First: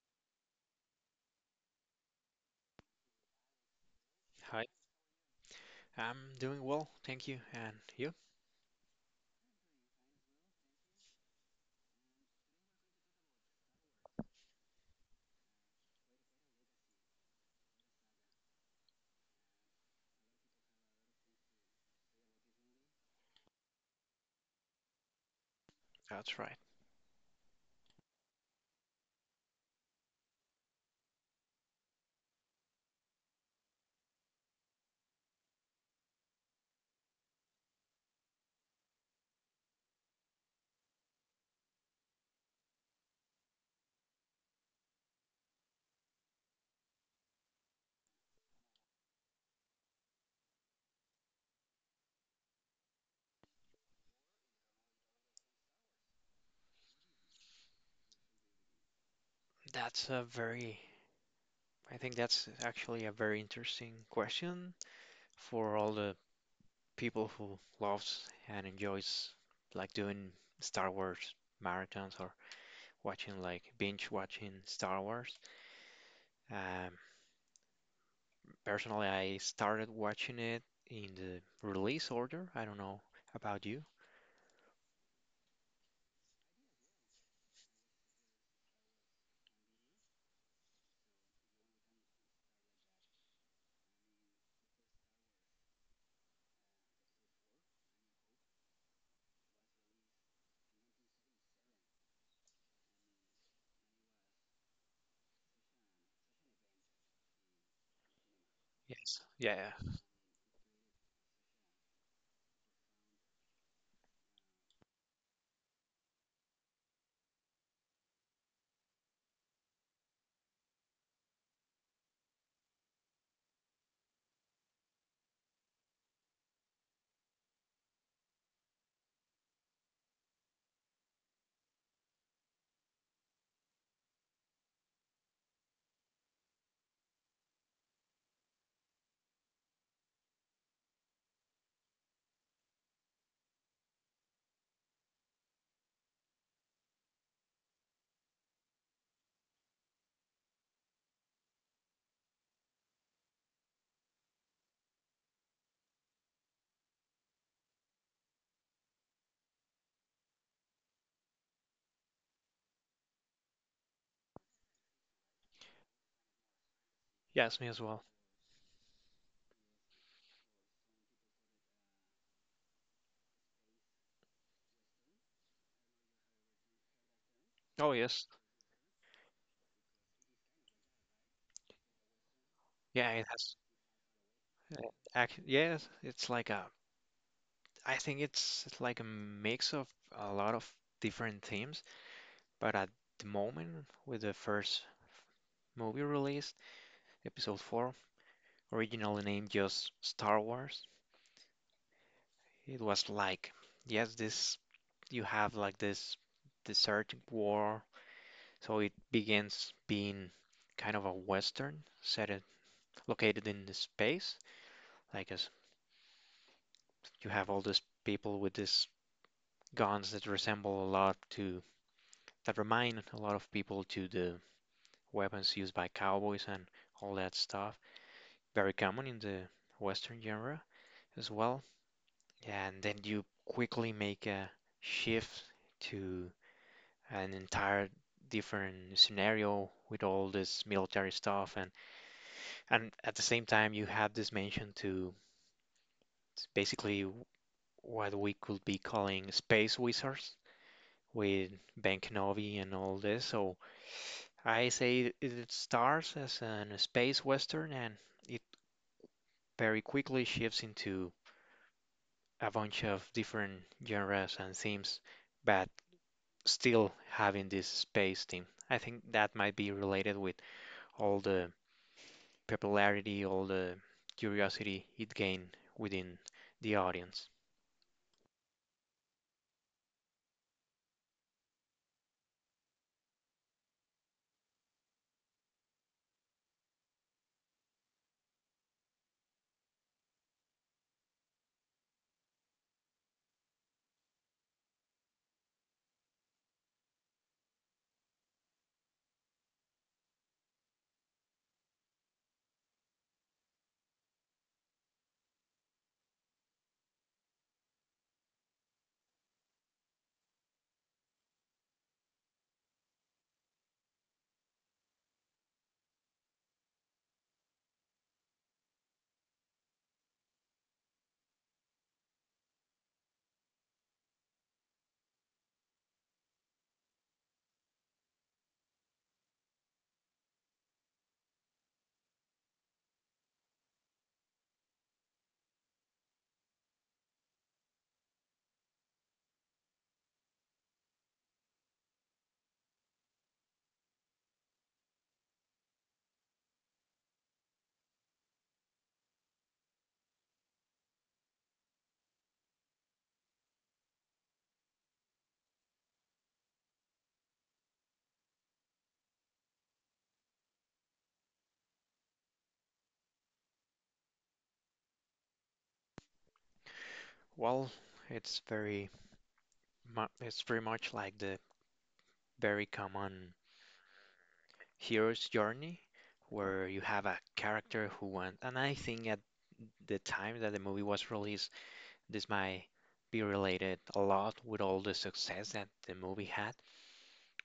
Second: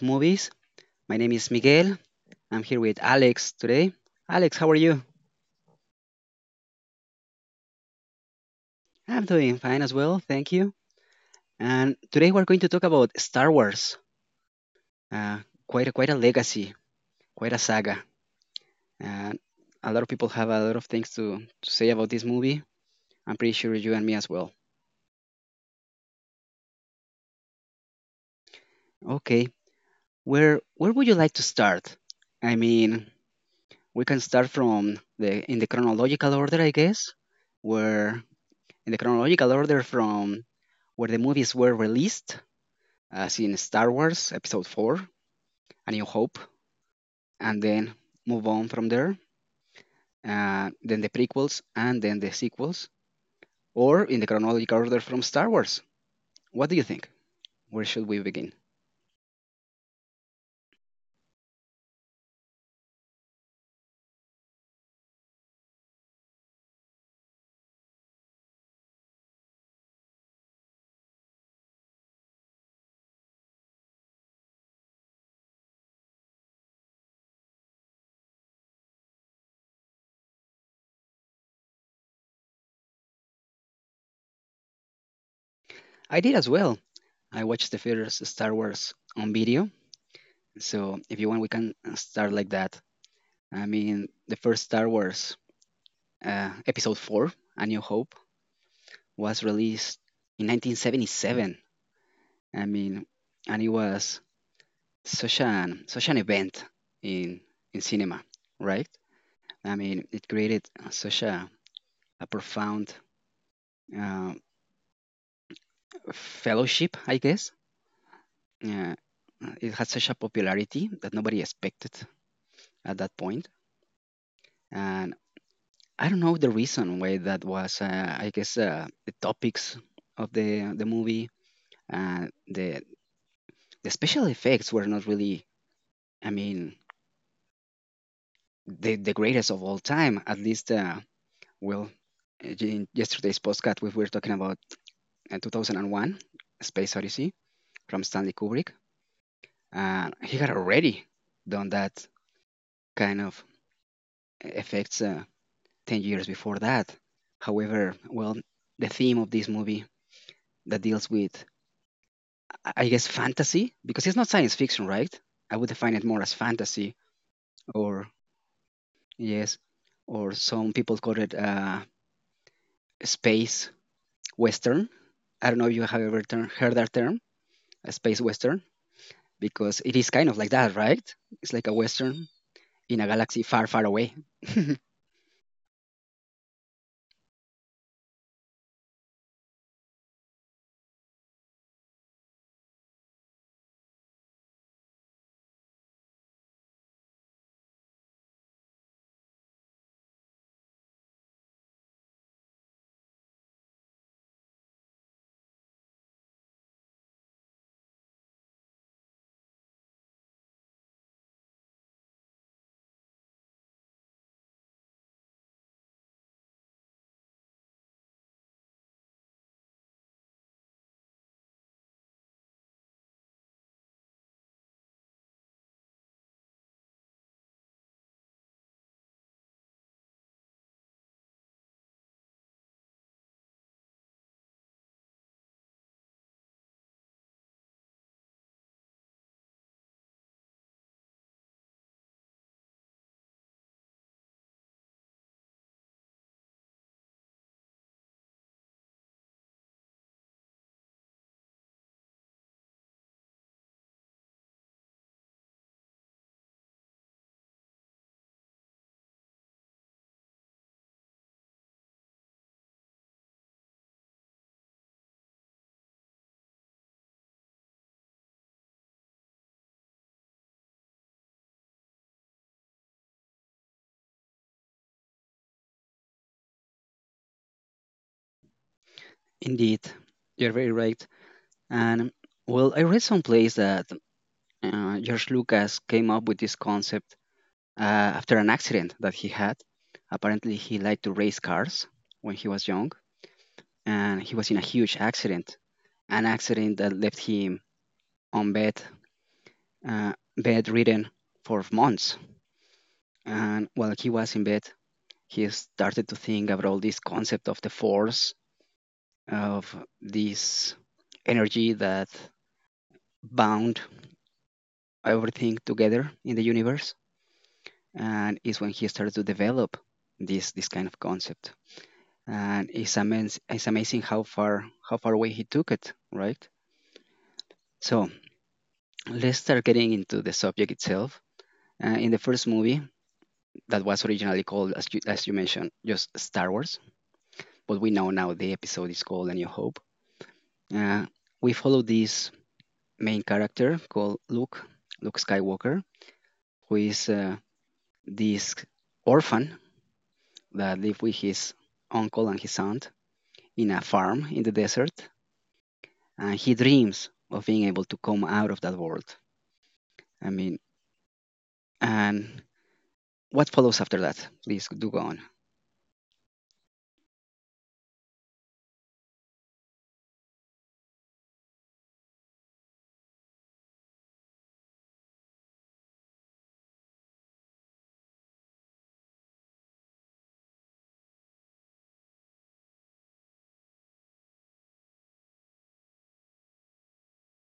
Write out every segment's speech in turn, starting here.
movies. My name is Miguel. I'm here with Alex today. Alex, Hi, how are you? I'm doing well, thank you. And you? I'm doing fine as well. Thank you. And today we're going to talk about Star Wars. Uh, quite a legacy, quite a saga. And a lot of people have a lot of things to say about this movie. I'm pretty sure you and me as well. That's right. Okay, where would you like to start? I mean, we can start from the chronological order, I guess. Where in the chronological order from where the movies were released, as in Star Wars Episode 4, A New Hope, and then move on from there, then the prequels, and then the sequels, or in the chronological order from Star Wars. What do you think? Where should we begin? That's a very, I think that's actually a very interesting question for all the people who loves and enjoys like doing Star Wars marathons or watching like binge watching Star Wars. Um, Personally, I started watching it in the release order. I don't know about you. I did as well. I watched the first Star Wars on video, so if you want, we can start like that. I mean, the first Star Wars, Episode 4, A New Hope, was released in 1977. I mean, and it was such an event in in cinema, right? Yes. Yeah. I mean, it created such a profound uh, fellowship, I guess. Uh, it had such a popularity that nobody expected at that point, and I don't know the reason why that was. I guess the topics of the movie, uh, the the special effects were not really. I mean, the greatest of all time, at least. Well, in yesterday's podcast, we were talking about 2001 A Space Odyssey from Stanley Kubrick. And he had already done that kind of effects 10 years before that. However, well, the theme of this movie that deals with, I guess, fantasy, because it's not science fiction, right? I would define it more as fantasy, Yes, me as well. or yes, or some people call it space western. I don't know if you have ever heard that term, Oh, a yes. space western, because it is kind of like that, right? It's like a Western in Yeah, a it galaxy has. far, far away. Uh, Ac yes, it's like a I think it's like a mix of a lot of different themes, but at the moment, with the first movie released, Episode 4, originally named just Star Wars, it was like, yes, this you have like this desert war, so it begins being kind of a western set it located in the space, like as you have all these people with these guns that remind a lot of people to the weapons used by cowboys and all that stuff. Very common in the Western genre as well. And then you quickly make a shift to an entire different scenario with all this military stuff and at the same time you have this mention to basically what we could be calling space wizards with Ben Kenobi and all this. So I say it starts as a space western and it very quickly shifts into a bunch of different genres and themes, but still having this space theme. I think that might be related with all the popularity, all the curiosity it gained within the audience. Indeed, you're very right. And well, I read someplace that George Lucas came up with this concept uh, after an accident that he had. Apparently, he liked to race cars when he was young, and he was in a huge accident, an accident that left him on bed, bedridden for months. And while he was in bed, he started to think about this concept of the force, of this energy that bound everything together in the universe, and is when he started to develop this kind of concept. And it's amazing, it's amazing how far away he took it, right? So let's start getting into the subject itself. In the first movie, that was originally called, as you mentioned, just Star Wars, but we know now the episode is called A New Hope. uh, we follow this main character called Luke, Luke Skywalker, who is this orphan that lives with his uncle and his aunt in a farm in the desert, and he dreams of being able to come out of that world. I mean, and what follows after that? Please do go on. Well, it's very it's very much like the very common hero's journey where you have a character who went, and I think at the time that the movie was released this might be related a lot with all the success that the movie had,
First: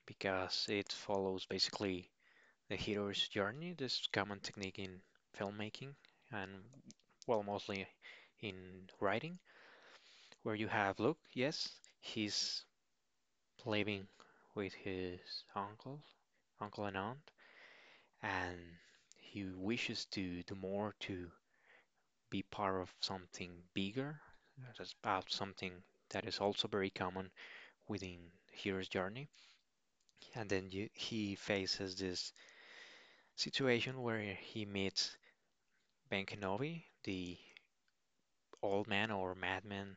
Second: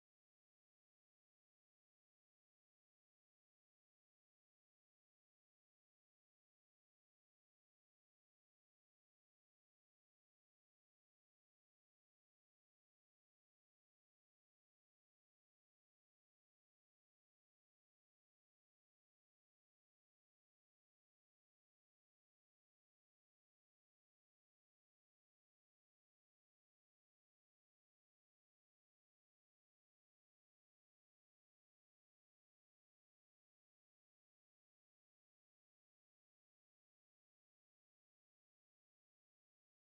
because it follows basically the hero's journey, this common technique in filmmaking and, well, mostly in writing, where you have Luke, yes, he's living with his uncle, uncle and aunt, and he wishes to do more, to be part of something bigger, about something that is also very common within hero's journey. And then he faces this situation where he meets Ben Kenobi, the old man or madman,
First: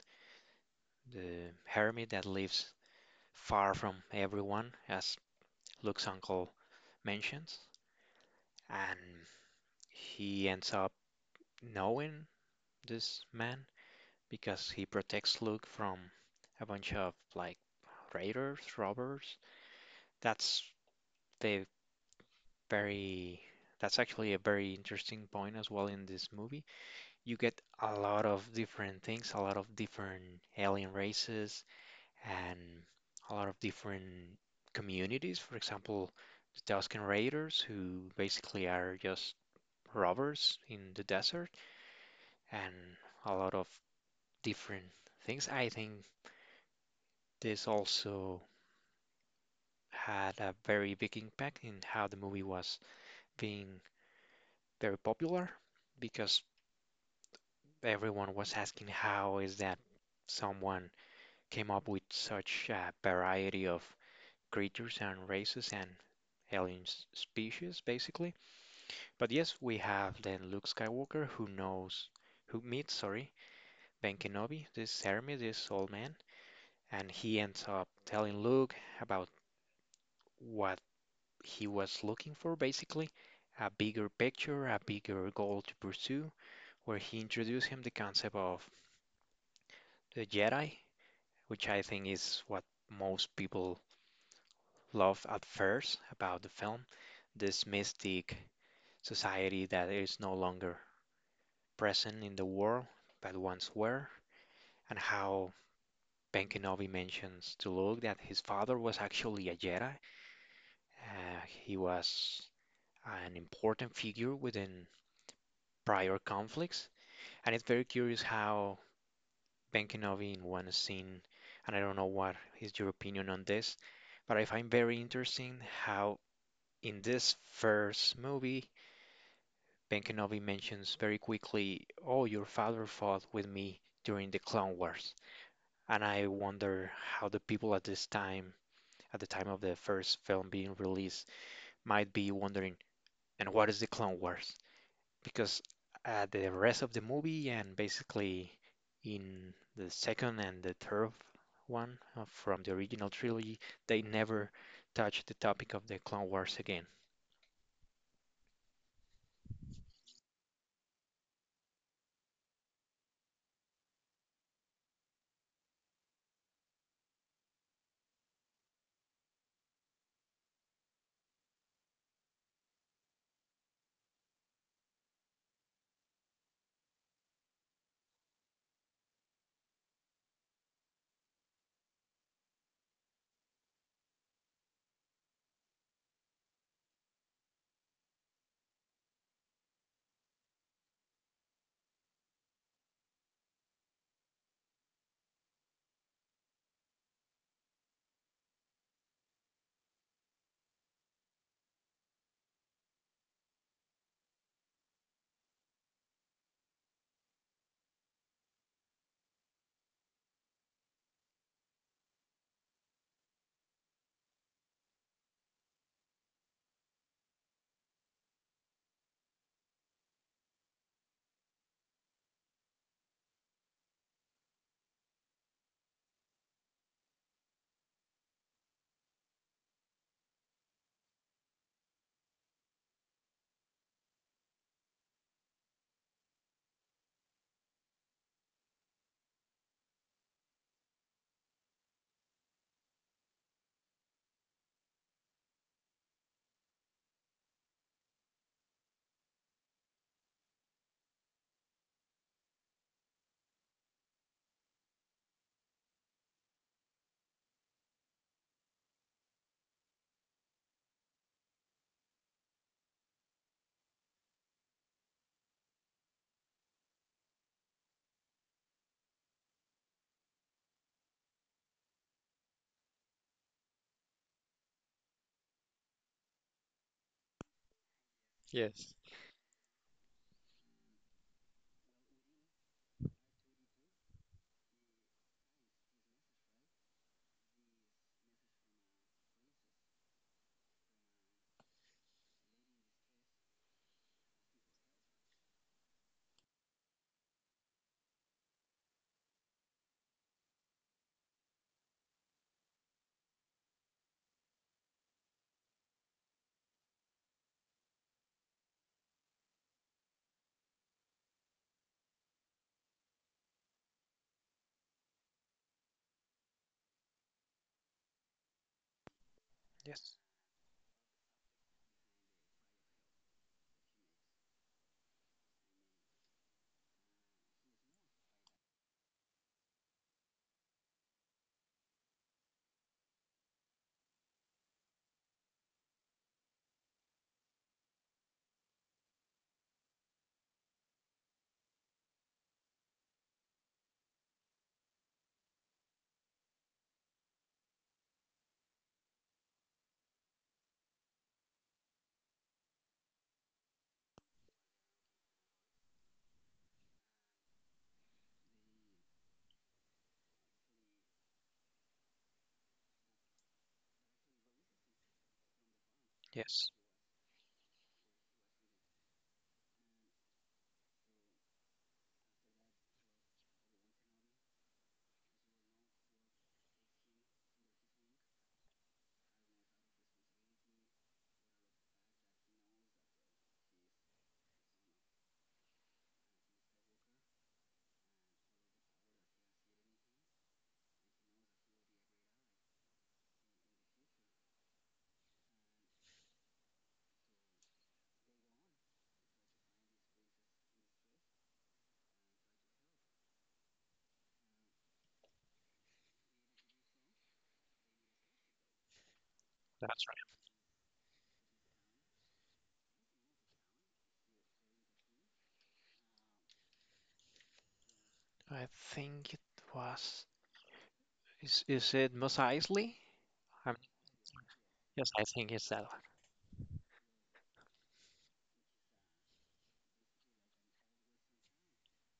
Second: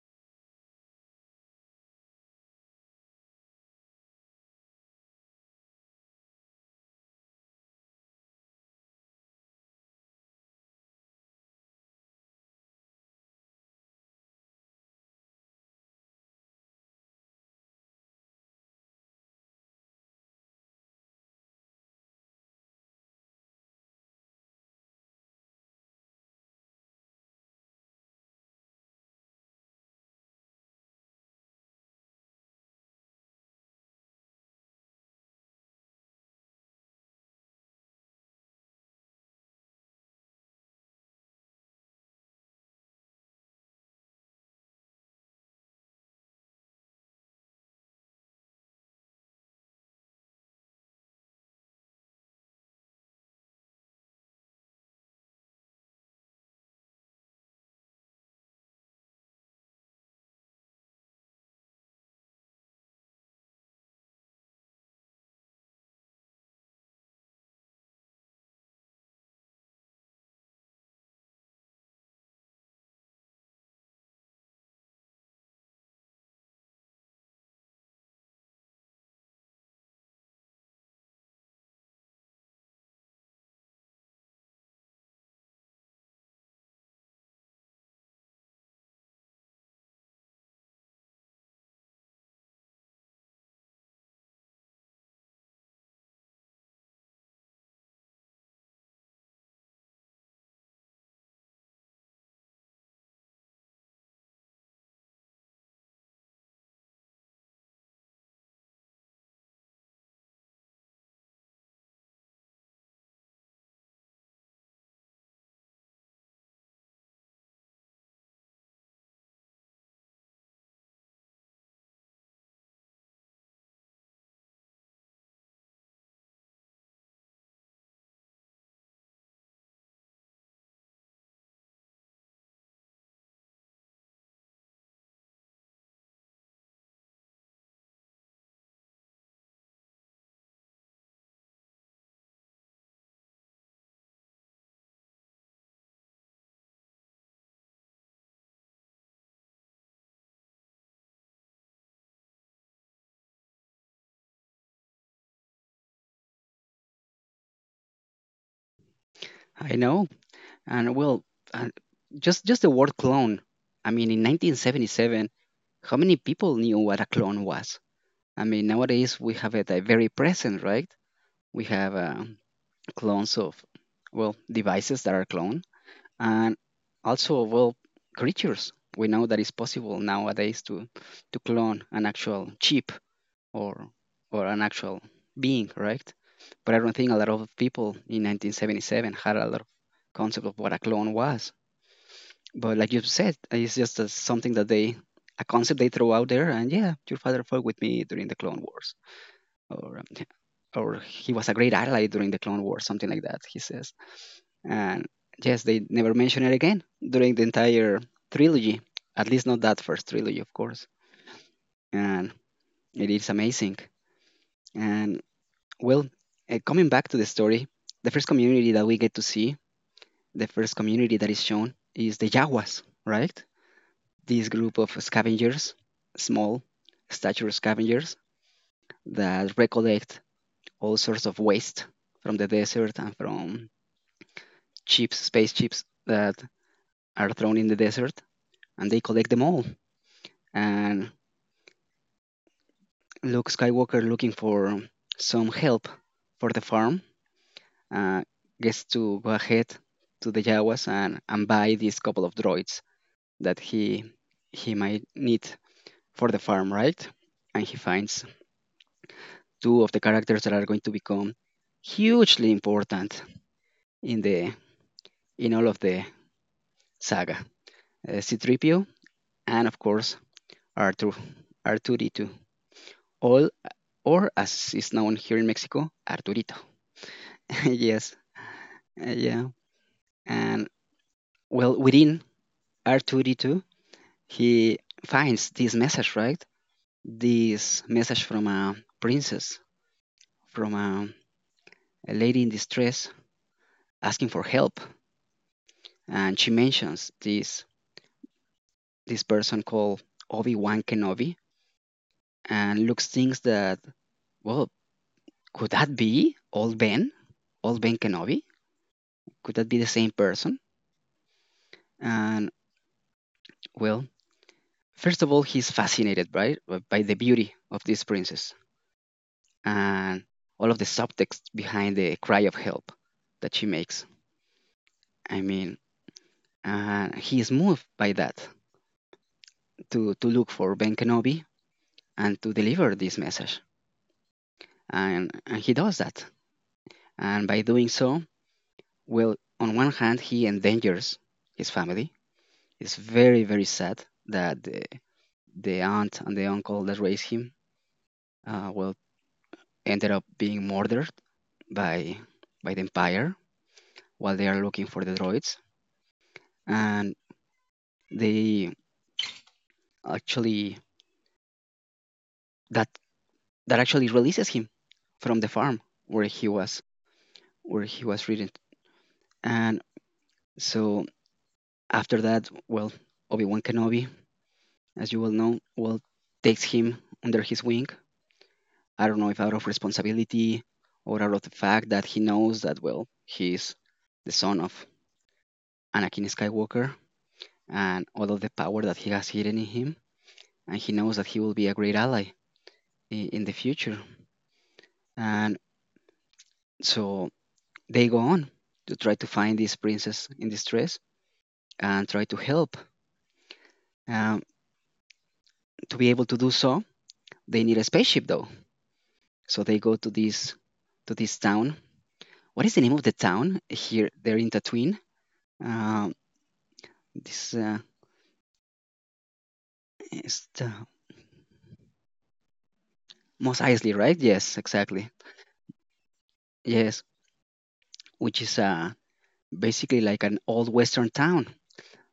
the hermit that lives far from everyone, as Luke's uncle mentions. And he ends up knowing this man because he protects Luke from a bunch of like raiders, robbers. That's the Very, that's actually a very interesting point as well in this movie. You get a lot of different things, a lot of different alien races, and a lot of different communities. For example, the Tusken Raiders, who basically are just robbers in the desert, and a lot of different things. I think this also had a very big impact in how the movie was being very popular, because everyone was asking how is that someone came up with such a variety of creatures and races and alien species, basically. But yes, we have then Luke Skywalker who knows, who meets, sorry, Ben Kenobi, this Hermes, this old man, and he ends up telling Luke about what he was looking for, basically. A bigger picture, a bigger goal to pursue, where he introduced him the concept of the Jedi, which I think is what most people love at first about the film, this mystic society that is no longer present in the world but once were, and how Ben Kenobi mentions to Luke that his father was actually a Jedi. He was an important figure within prior conflicts, and it's very curious how Ben Kenobi in one scene, and I don't know what is your opinion on this, but I find very interesting how in this first movie, Ben Kenobi mentions very quickly, "Oh, your father fought with me during the Clone Wars." And I wonder how the people at this time, at the time of the first film being released, might be wondering, and what is the Clone Wars? Because at the rest of the movie, and basically in the second and the third one from the original trilogy, they never touch the topic of the Clone Wars again. I know, and well, uh, just the word clone. I mean, in 1977, how many people knew what a clone was? I mean, nowadays we have it very present, right? We have clones of, well, devices that are cloned, and also, well, creatures. We know that it's possible nowadays to clone an actual chip or or an actual being, right? But I don't think a lot of people in 1977 had a lot of concept of what a clone was. But like you said, it's just a, something that they a concept they throw out there, and yeah, your father fought with me during the Clone Wars, or um, or he was a great ally during the Clone Wars, something like that. He says, and yes, they never mention it again during the entire trilogy, at least not that first trilogy, of course. And it is amazing. And well, coming back to the story, the first community that we get to see, the first community that is shown, is the Jawas, right? This group of scavengers, small stature scavengers, that recollect all sorts of waste from the desert and from ships, space ships that are thrown in the desert, and they collect them all. And Luke Skywalker, looking for some help for the farm, uh, gets to go ahead to the Jawas and buy these couple of droids that he might need for the farm, right? And he finds two of the characters that are going to become hugely important in the in all of the saga. C-3PO and of course R2 R2D2. All or as is known here in Mexico, Arturito. Yes. Yes. Yeah. And well, within R2D2, he finds this message, right? This message from a princess, from a lady in distress asking for help. And she mentions this person called Obi Wan Kenobi, and looks thinks that, well, could that be old Ben? Old Ben Kenobi? Could that be the same person? And well, first of all, he's fascinated, right, by the beauty of this princess Yes, and all of the subtext behind the cry of help that she makes. I mean, he is moved by that to look for Ben Kenobi and to deliver this message. And he does that. And by doing so, well, on one hand, he endangers his family. It's very, very sad that the aunt and the uncle that raised him, well, ended up being murdered by, by the Empire while they are looking for the droids. And they actually that that actually releases him from the farm where he yes, was where he was ridden. And so after that, well, Obi Wan Kenobi, as you well know, well takes him under his wing. I don't know if out of responsibility or out of the fact that he knows that well he's the son of Anakin Skywalker and all of the power that he has hidden in him, and he knows that he will be a great ally in the future. And so they go on to try to find this princess in distress and try to help. Um, to be able to do so, they need a spaceship, though. So they go that's to this town. What is the name of the town here? They're in Tatooine. Um, this I think it was. is the Is it Mos Eisley? Mos I Eisley, right? Yes, yes, exactly. I think it's that one. Yes, which is basically like an old western town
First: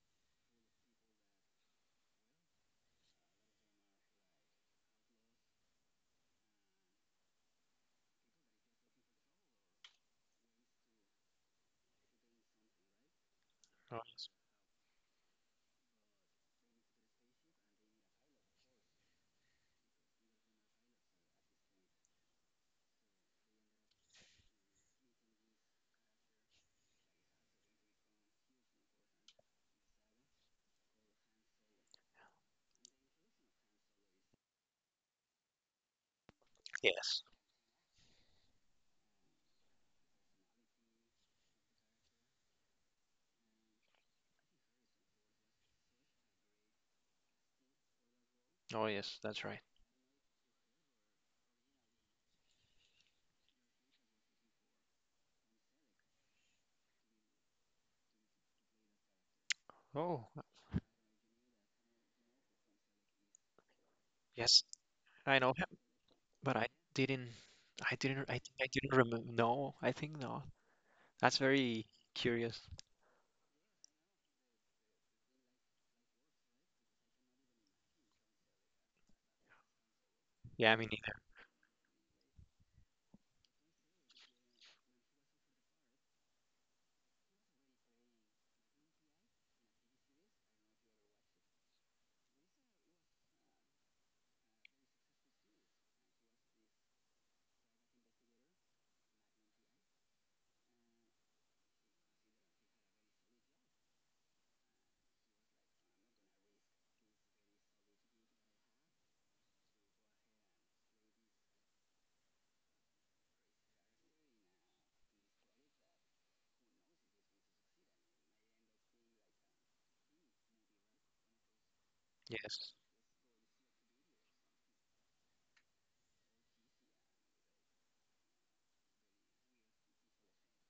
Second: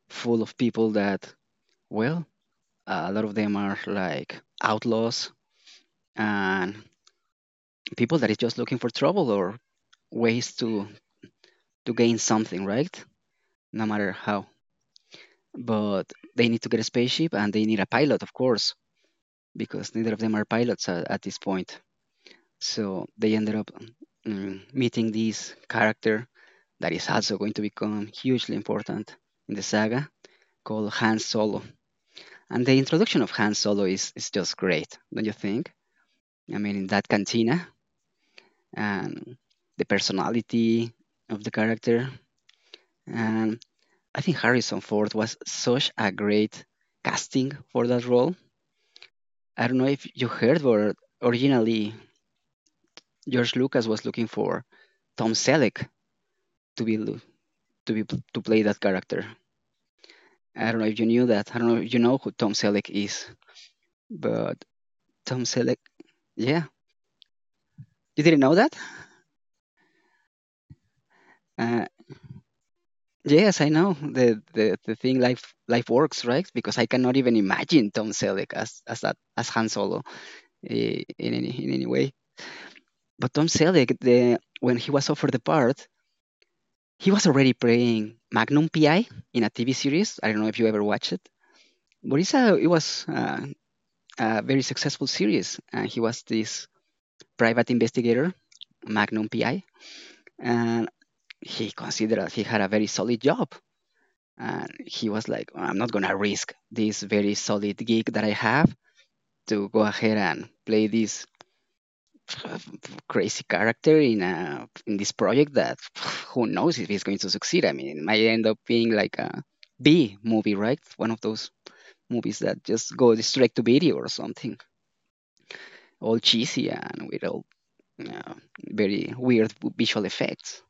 full of people that, well, a lot of them are like outlaws and people that is just looking for trouble or ways to gain something, right? No Oh, matter how. But they need to get a spaceship and they need a pilot, of course, because neither of them are pilots at this point. So they ended up meeting this character that is also going to become hugely important in the saga, called Han Solo. And the introduction of Han Solo is just great, don't you think? I mean, in that yes. cantina and the personality of the character. And I think Harrison Ford was such a great casting for that role. Oh, yes, that's right. I don't know if you heard, but originally George Lucas was looking for Tom Selleck to be to play that character. Oh, I don't know if you knew that. I don't know if you know who Tom Selleck is, yes, but I Tom know him, Selleck, but yeah, didn't. I you didn't. I didn't think know I that. didn't remember. No, I think no. That's very Uh, curious. yes, I know the, the thing life works, right? Because I cannot even imagine Tom Selleck as that as Han Solo, Yeah, me neither. in any way. But Tom Selleck, the, when he was offered the part, he was already playing Magnum PI in a TV series. I don't know if you ever watched it, but it's a, it was a very successful series. And he was this private investigator, Magnum PI, and he considered that he had a very solid job. And he was like, "Well, I'm not going to risk this very solid gig that I have to go ahead and play this crazy character in a in this project that who knows if he's going to succeed. I mean, it might end up being like a B movie, right? One of those movies that Yes. just go straight to video or something, all cheesy and with all uh, very weird visual effects.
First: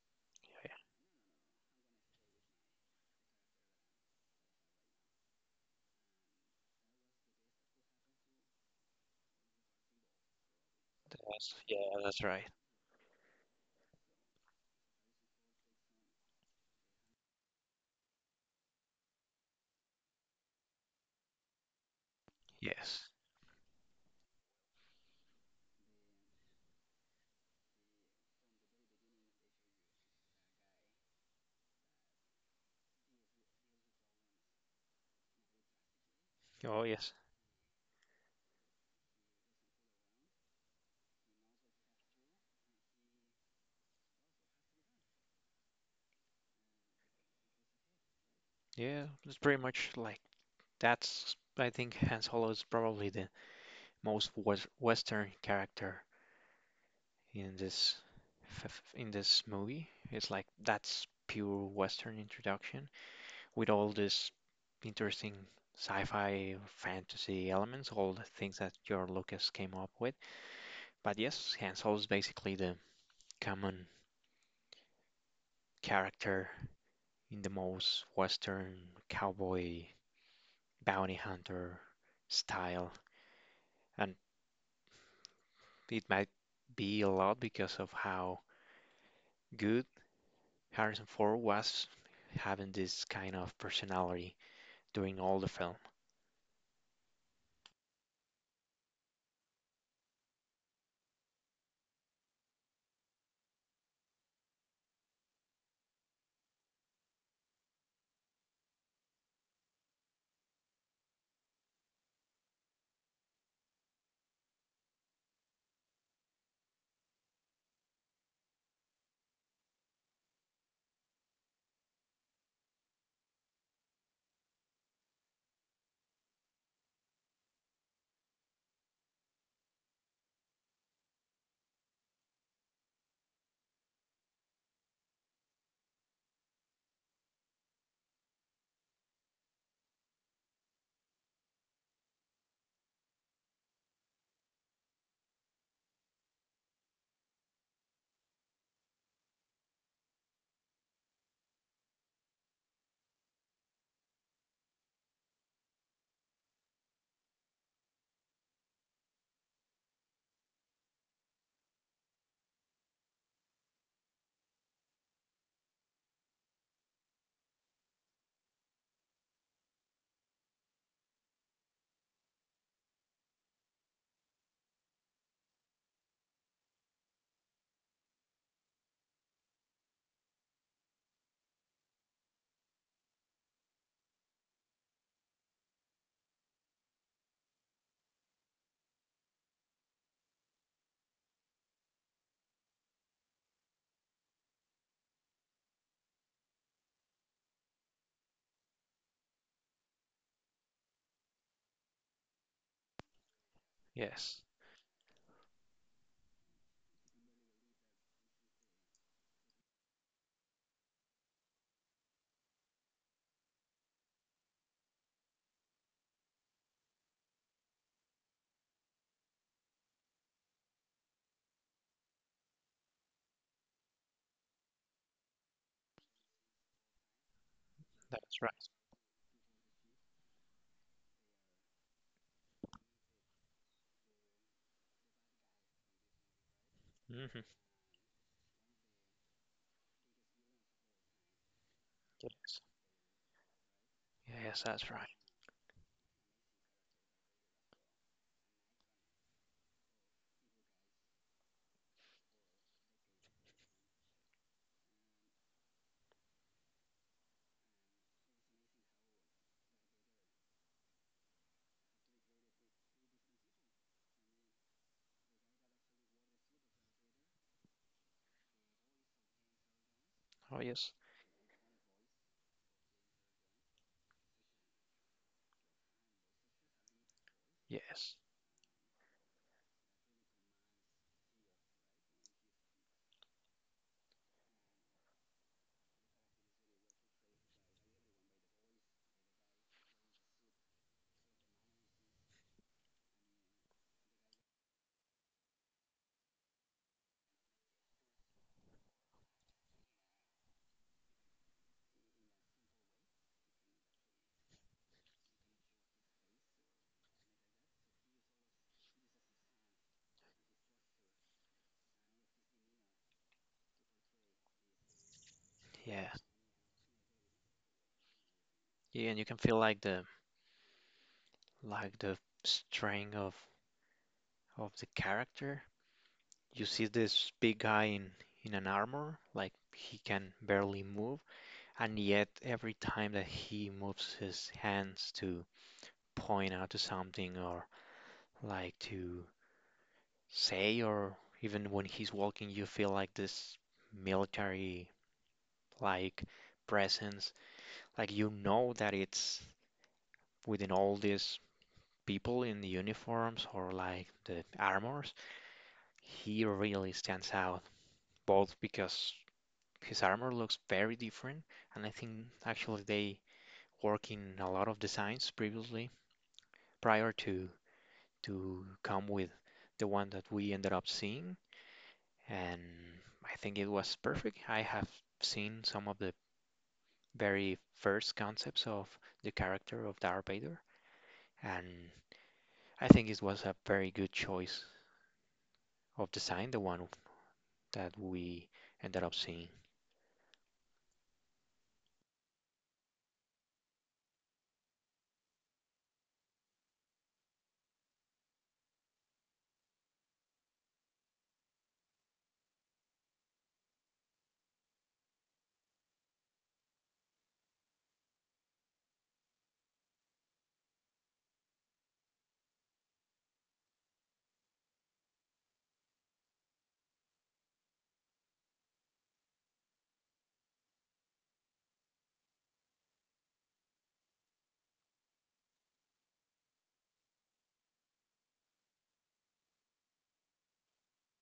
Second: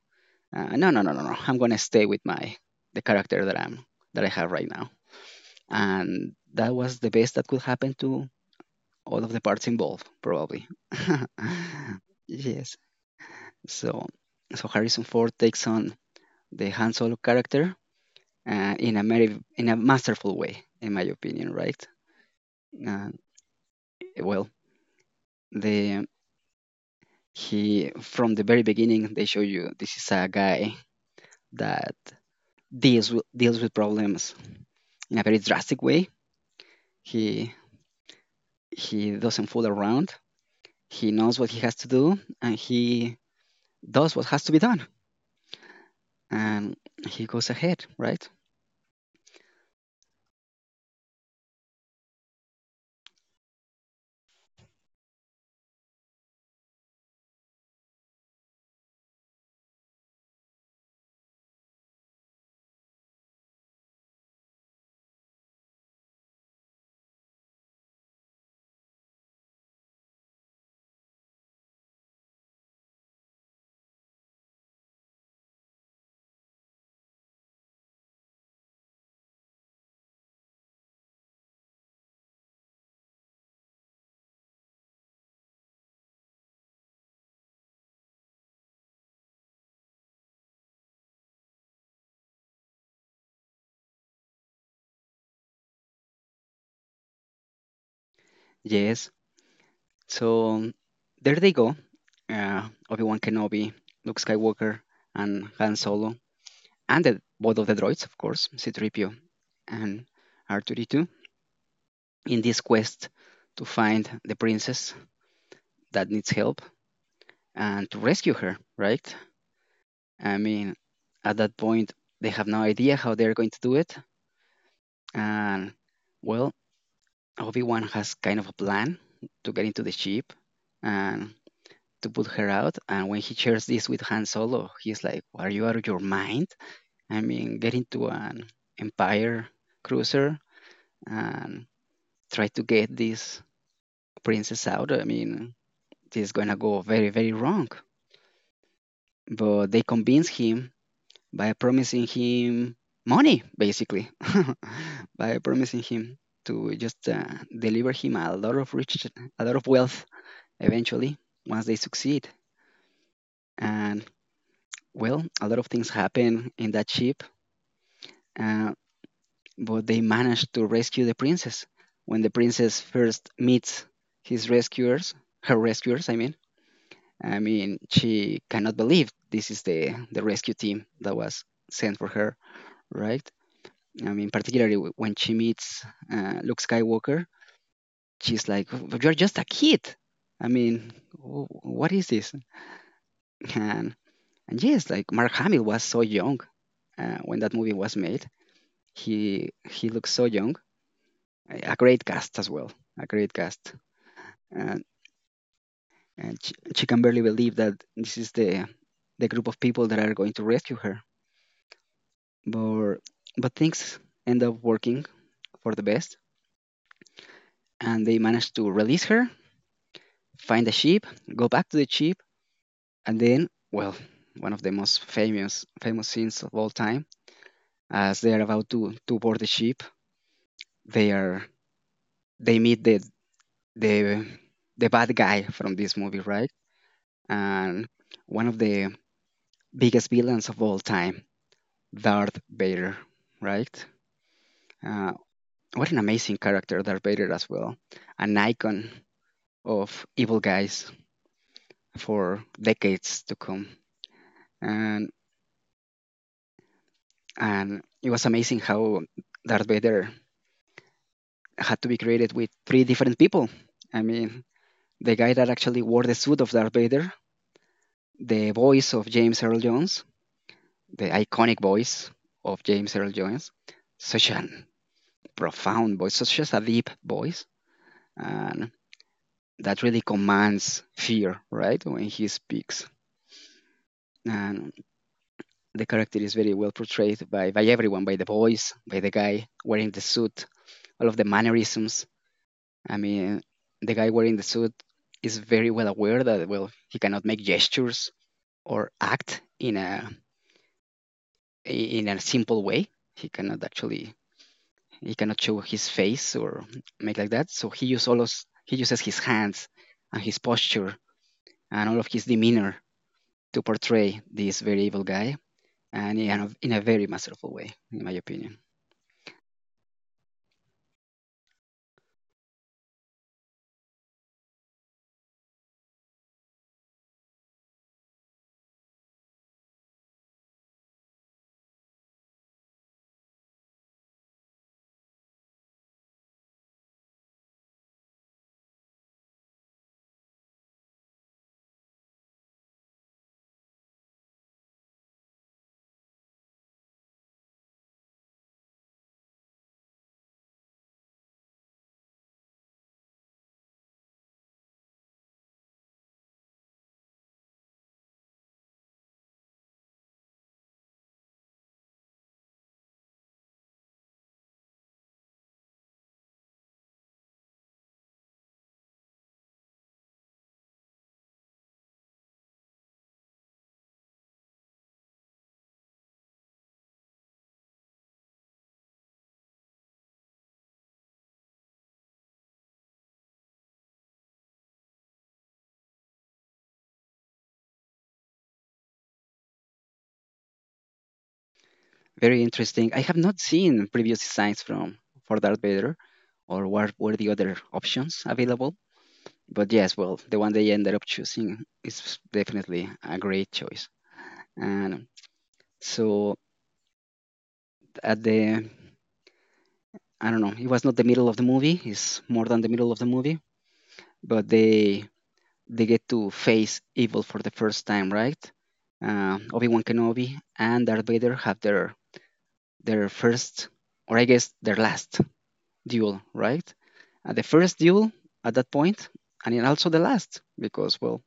Yeah, No, no, no, no, no. I'm gonna stay with my the character that I have right now," and that was the best that could happen to all of the parts involved, probably. Yeah, that's right. Yes. So so Harrison Ford takes on the Han Solo character in a masterful way, in my opinion, right? Yes. Uh, well, the he from the very beginning they show you this is a guy that deals with problems in a very drastic way. Oh, yes. He he doesn't fool around. He knows what he has to do, and he does what has to be done, and he goes ahead, right? Yeah, it's pretty much like that's. I think Hans Solo is probably the most Western character in f- in this movie. It's like that's pure Western introduction with all this interesting sci-fi fantasy elements, all the things that George Lucas came up with. But yes, Han Solo is basically the common character in the most Western cowboy bounty hunter style, and it might be a lot because of how good Harrison Ford was having this kind of personality doing all the film. Yes. So there they go. Obi Wan Kenobi, Luke Skywalker, and Han Solo, and both of the droids, of course, C3PO and R2D2, in this quest to find the princess that needs help and to rescue her, right? I mean, at that point, they have no idea how they're going to do it. And, well, Obi Wan has kind of a plan to get into the ship and to put her out. And when he shares this with Han Solo, he's like, "Are you out of your mind? I mean, get into an Empire cruiser and try to get this princess out. I mean, this is gonna go very, very wrong." But they convince him by promising him money, basically, by promising him to just deliver him a lot of rich, a lot of wealth eventually once they succeed. And well, a lot of things happen in that ship. Uh, but they manage to rescue the princess. When the princess first meets his rescuers, her rescuers, I mean, she cannot believe this is the rescue team that was sent for her, right? I mean, particularly when she meets Luke Skywalker, she's like, "But you're just a kid." I mean, what is this? And and yes, like Mark Hamill was so young when that movie was made. He looks so young. A great cast as well. A great cast. Yes, and, and she can barely believe that this is the group of people that are going to rescue her. But but things end up working for the best, and they manage to release her, find the ship, go back to the ship, and then, well, one of the most famous scenes of all time, as they are that's about right. to board the ship, they are they meet the the bad guy from this movie, right? Hmm. And one of the biggest villains of all time. Darth Yes. Vader, right? Yes, that's Uh, right. what an amazing character, Darth Vader, as well. An icon of evil guys for decades to come. And, and it was amazing how Darth Vader had to be created with three different people. I mean, the guy that actually wore the suit of Darth Vader, the voice of James Earl Jones, Oh, yes. the iconic voice of James Earl Jones, such an profound voice, such as a deep voice. Yes. And that really commands fear, right? When he speaks. And the character is very well portrayed by everyone, by the boys, by the guy wearing the suit, all of the mannerisms. I mean, the guy wearing the suit is very well aware that, well, he cannot make gestures or act in a simple way. He cannot actually he cannot show his face or make like that. So he he uses his hands and his posture and all of his demeanor to portray this very evil guy, Yeah. and in a very masterful way, in my opinion. Yeah, and you can feel like the strength of the character. You see this big guy in an armor, like he can barely move, and yet every time that he moves his hands to point out to something or like to say, or even when he's walking, you feel like this military like presence, like you know that it's within all these people in the uniforms or like the armors. He really stands out, both because his armor looks very different, and I think actually they work in a lot of designs previously, prior to come with the one that we ended up seeing, and I think it was perfect. I have seen some of the very first concepts of the character of Darth Vader, and I think it was a very good choice of design, the one that we ended up seeing. Very interesting. I have not seen previous designs from for Darth Vader, or what were the other options available. But yes, well, the one they ended up choosing is definitely a great choice. And so at the, I don't know, it was not the middle of the movie. It's more than the middle of the movie, but they get to face evil for the first time, right? Obi Wan Kenobi and Darth Vader have their first, or I guess their last, duel, right? The first duel at that point, and then also the last, because, well,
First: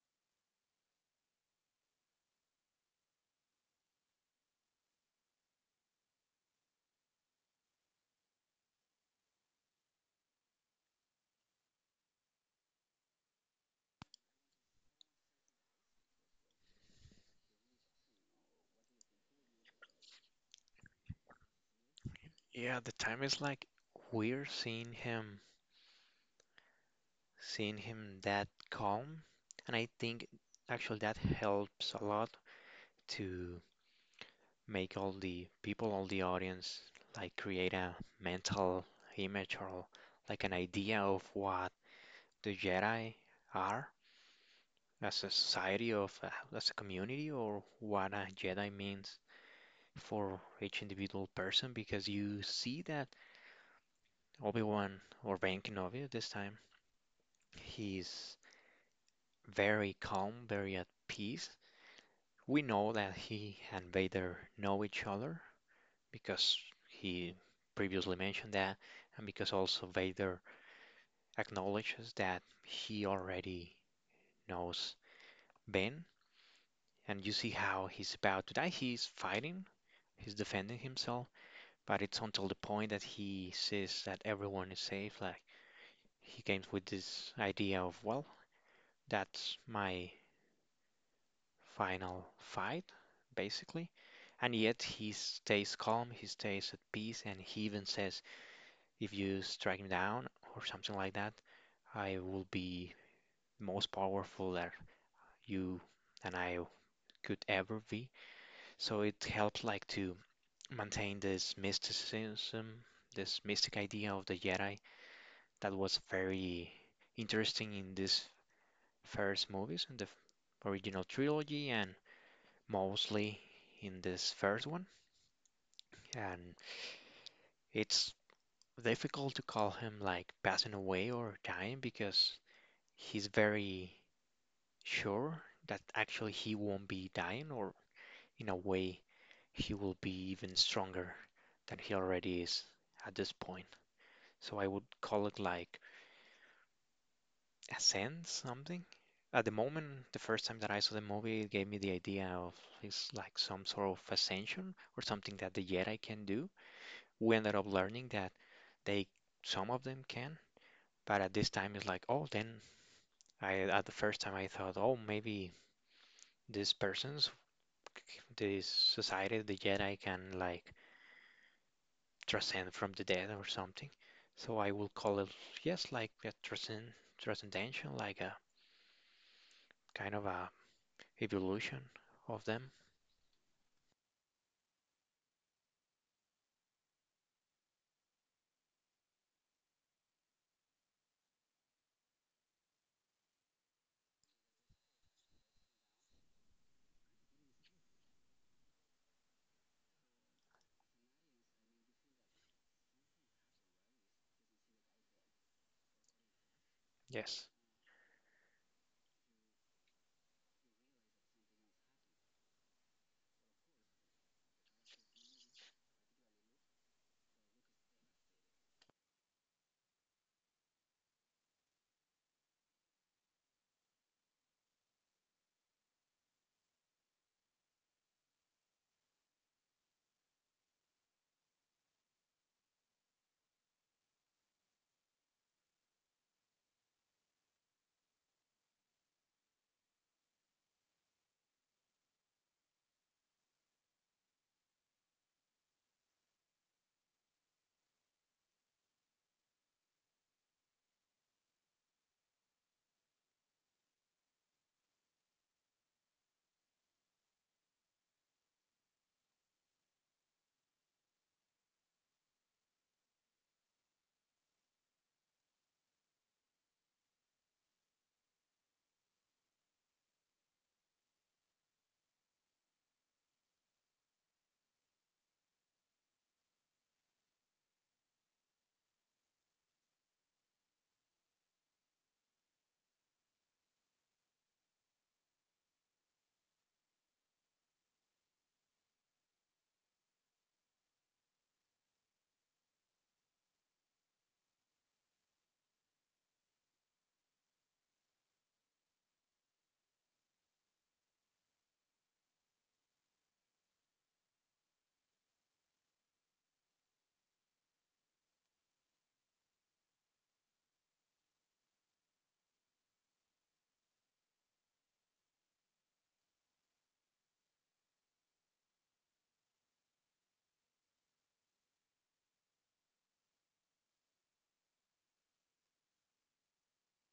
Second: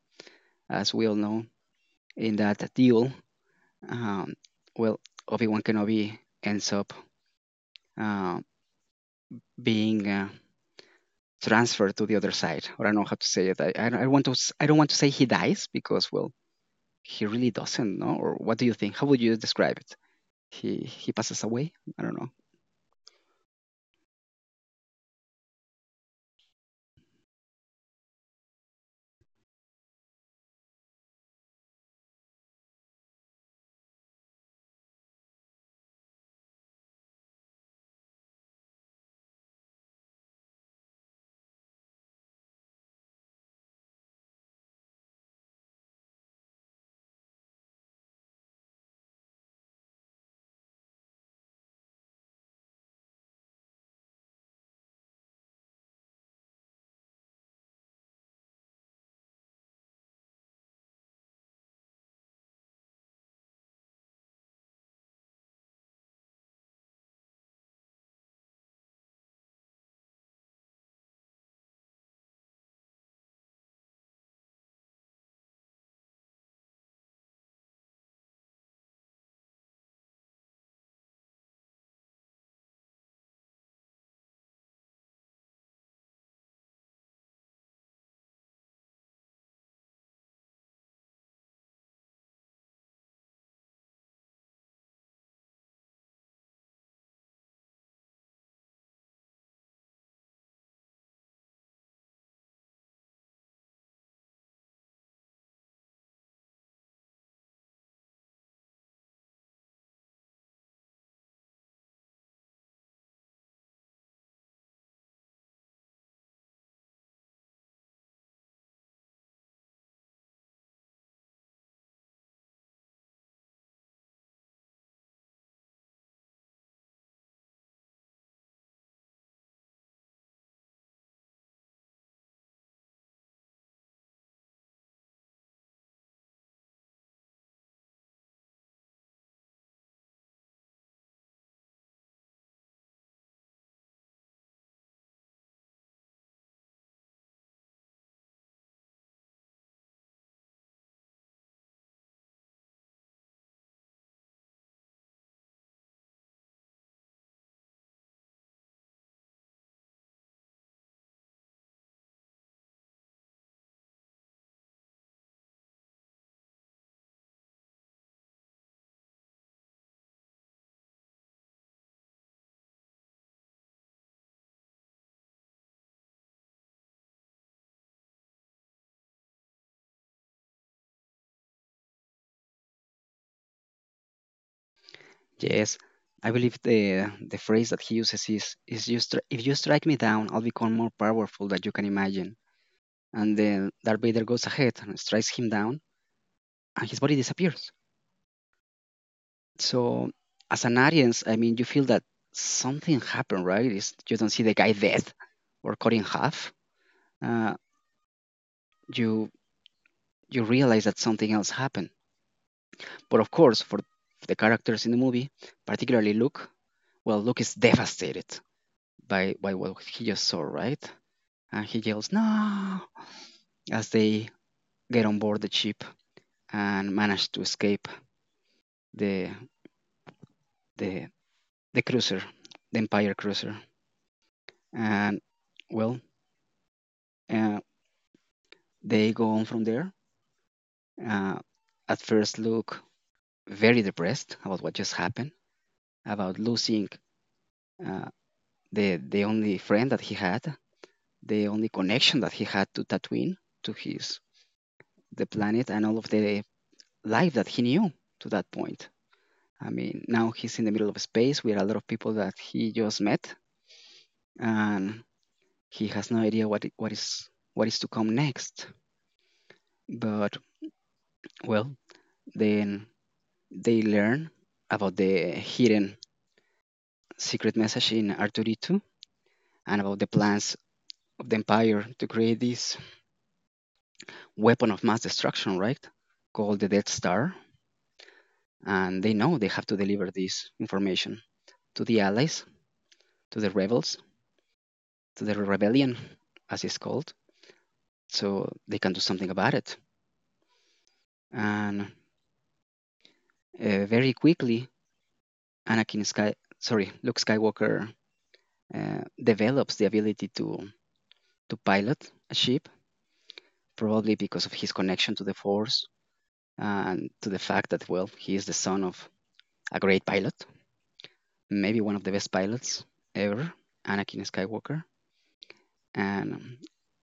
as we all know, in that duel, um, well, Obi Wan Kenobi ends up uh, being transferred to the other side, or I don't know how to say it. I I don't want to say he dies because, well, he really doesn't, no? Or what do you think? How would you describe it? He passes away? I don't know. Yeah, the time is like we're seeing him that calm, and I think actually that helps a lot to make all the people, all the audience, like create a mental image or like an idea of what the Jedi are as a society of, as a community, or what a Jedi means for each individual person, because you see that Obi-Wan or Ben Kenobi at this time, he's very calm, very at peace. We know that he and Vader know each other, because he previously mentioned that, and because also Vader acknowledges that he already knows Ben. And you see how he's about to die. He's fighting, he's defending himself, but it's until the point that he sees that everyone is safe, like he came with this idea of, well, that's my final fight, basically. And yet he stays calm, he stays at peace, and he even says, if you strike me down or something like that, I will be most powerful that you and I could ever be. So it helps like to maintain this mysticism, this mystic idea of the Jedi that was very interesting in this first movies in original trilogy, and mostly in this first one. And it's difficult to call him like passing away or dying, because he's very sure that actually he won't be dying, or in a way, he will be even stronger than he already is at this point. So I would call it like a sense something. At the moment, the first time that I saw the movie, it gave me the idea of it's like some sort of ascension or something that the Jedi can do. We ended up learning that they, some of them can, but at this time it's like, oh, then at the first time I thought, oh, maybe these persons, this society, the Jedi can like transcend from the dead or something. So I will call it, yes, like a transcendental, like a kind of a evolution of them. Yes. I believe the phrase that he uses is, if you strike me down, I'll become more powerful than you can imagine. And then Darth Vader goes ahead and strikes him down, and his body disappears. So as an audience, I mean, you feel that something happened, right? You don't see the guy dead or cut in half. Yes, Uh, you realize that something else happened. But of course, for the characters in the movie, particularly Luke, well, Luke is devastated by what he just saw, right? And he yells, "No," as they get on board the ship and manage to escape the, the, the cruiser, the Empire cruiser. And, well, uh, they go on from there. Uh, at first, Luke very depressed about what just happened, about losing uh, the only friend that he had, the only connection that he had to Tatooine, to his the planet, and all of the life that he knew to that point. I mean, now he's in the middle of space with a lot of people that he just met, and he has no idea what is to come next. But, well, then they learn about the hidden secret message in R2D2 and about the plans of the Empire to create this weapon of mass destruction, right? Called the Death Star. And they know they have to deliver this information to the allies, to the rebels, to the rebellion, as it's called, so they can do something about it. And very quickly, Luke Skywalker develops the ability to pilot a ship, probably because of his connection to the Force and to the fact that, well, he is the son of a great pilot, maybe one of the best pilots ever, Anakin Skywalker. And,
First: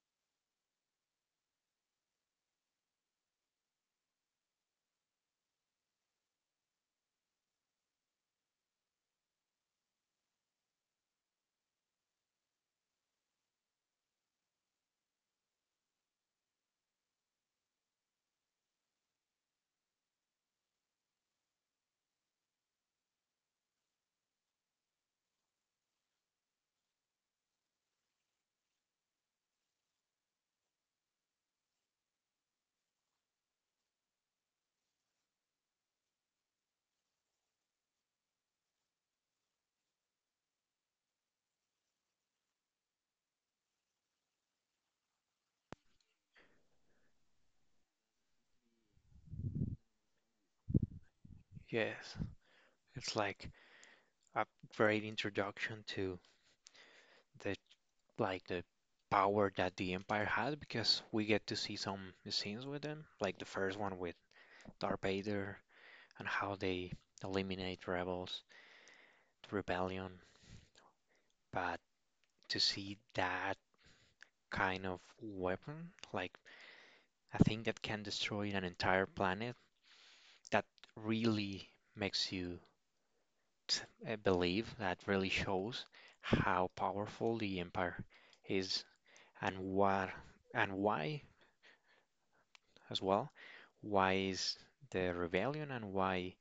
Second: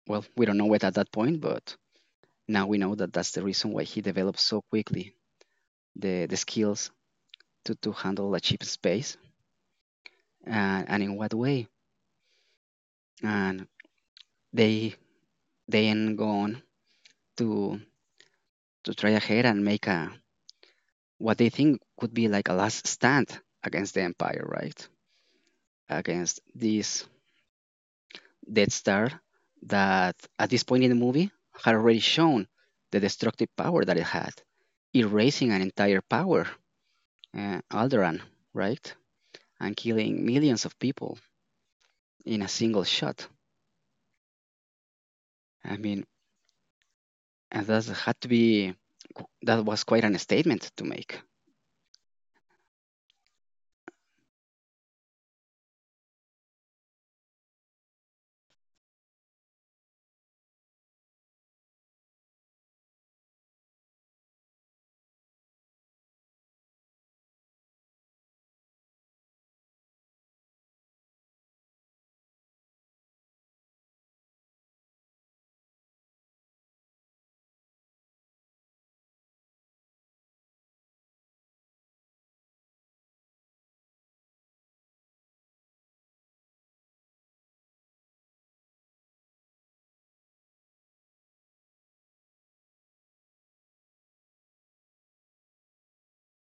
well, we don't know it at that point, but now we know that that's the reason why he developed so quickly the skills to handle a cheap space, and in what way. And they then go on to, to try ahead and make a what they think could be like a last stand against the Empire, right? Against this Death Star that at this point in the movie had already shown the destructive power that it had, erasing an entire power, Alderaan, right? And killing millions of people in a single shot. I mean, and that was quite an statement to make. yes. It's like a great introduction to the the power that the Empire had, because we get to see some scenes with them, like the first one with Darth Vader, and how they eliminate rebels, the rebellion. But to see that kind of weapon, like a thing that can destroy an entire planet, that really makes you believe, that really shows how powerful the empire is, and what and why as well why is the rebellion, and why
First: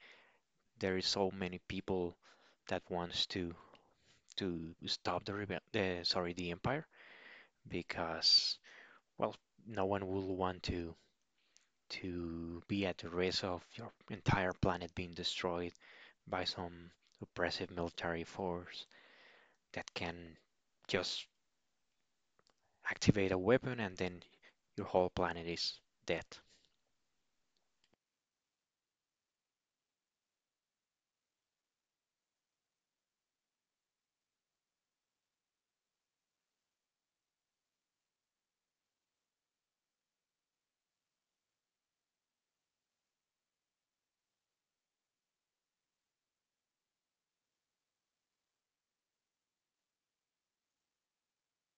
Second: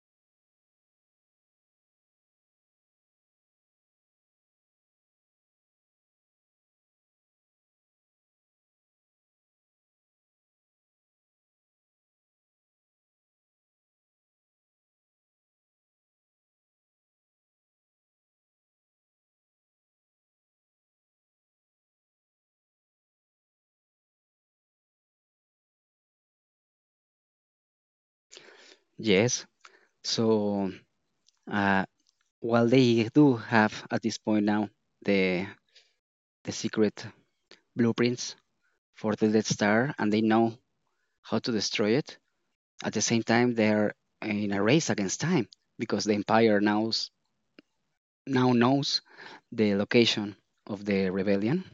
there is so many people that wants to stop the rebel uh, sorry the empire, because well, no one will want to be at the risk of your entire planet being destroyed by some oppressive military force that can just activate a weapon, and then your whole planet is dead. Yes. So uh, while they do have at this point now the secret blueprints for the Death Star and they know how to destroy it, at the same time they're in a race against time because the Empire knows now knows the location of the rebellion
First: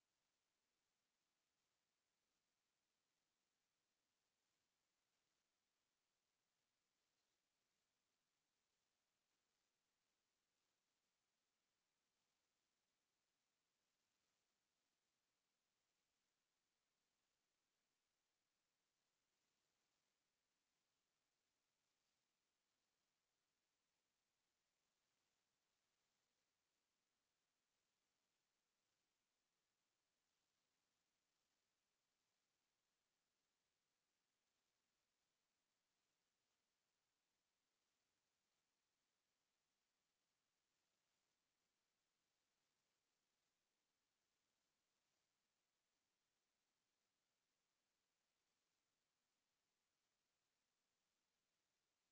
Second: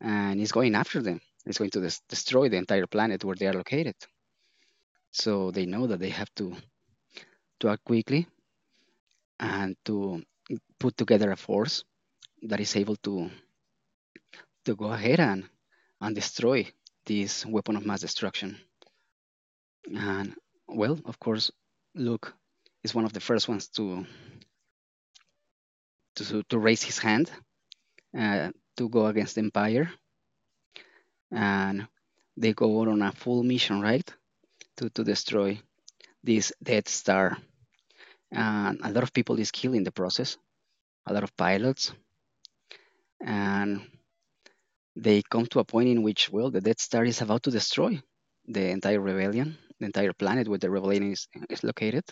and is going after them. It's going to destroy the entire planet where they are located. So they know that they have to act quickly and to put together a force that is able to go ahead and destroy this weapon of mass destruction. And, well, of course, Luke is one of the first ones to raise his hand uh, to go against the Empire. And they go on a full mission, right? To destroy this Death Star. And a lot of people is killed in the process, a lot of pilots. And they come to a point in which, well, the Death Star is about to destroy the entire rebellion, the entire planet where the rebellion is located.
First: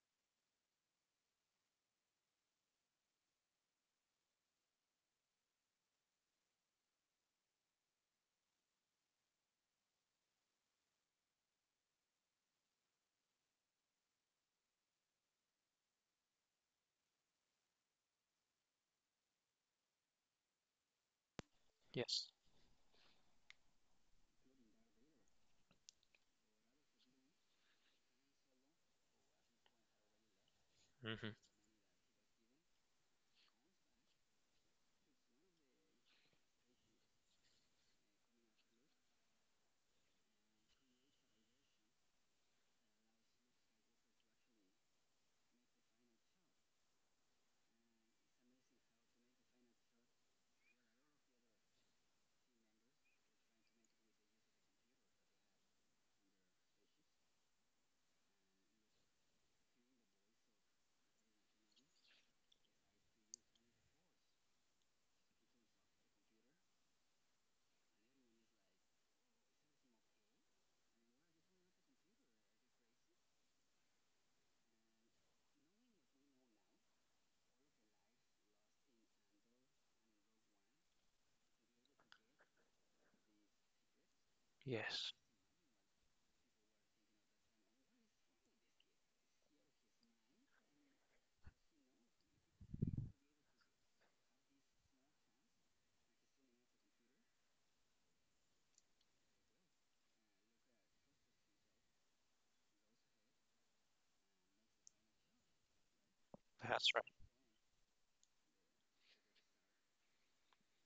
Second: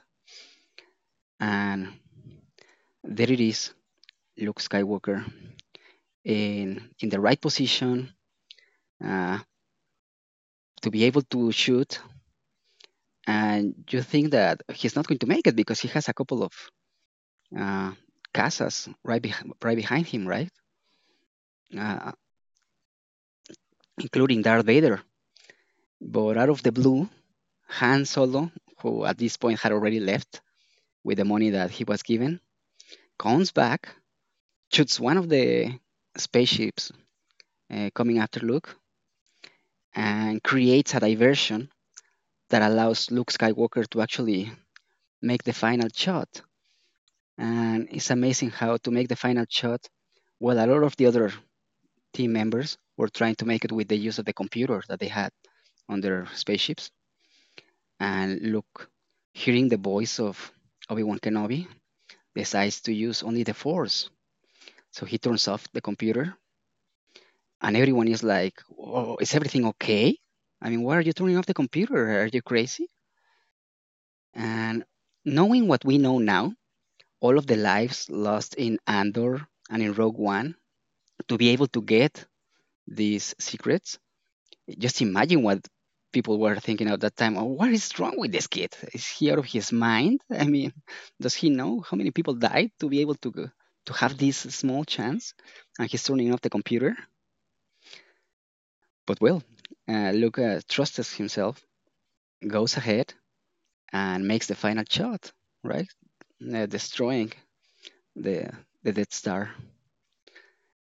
And there it is, Luke Skywalker in the right position uh, to be able to shoot. And you think that he's not going to make it because he has a couple of uh, casas right, beh right behind him, right? Uh, Yes. including Darth Vader. But out of the blue, Han Solo, who at this point had already left with the Hmm. money that he was given, comes back, shoots one of the spaceships coming after Luke, and creates a diversion that allows Luke Skywalker to actually make the final shot. And it's amazing how to make the final shot while a lot of the other team members were trying to make it with the use of the computer that they had on their spaceships. And Luke, hearing the voice of Obi Wan Kenobi, decides to use only the Force. So he turns off the computer and everyone is like, "Oh, is everything okay? I mean, why are you turning off the computer? Are you crazy?" And knowing what we know now, all of the lives lost in Andor and in Rogue One, to be able to get these secrets, just Yes. imagine what people were thinking at that time. Oh, what is wrong with this kid? Is he out of his mind? I mean, does he know how many people died to be able to to have this small chance? And he's turning off the computer. But well, Luke trusts himself, goes ahead and makes the final shot, right? Uh, That's right. destroying the the Death Star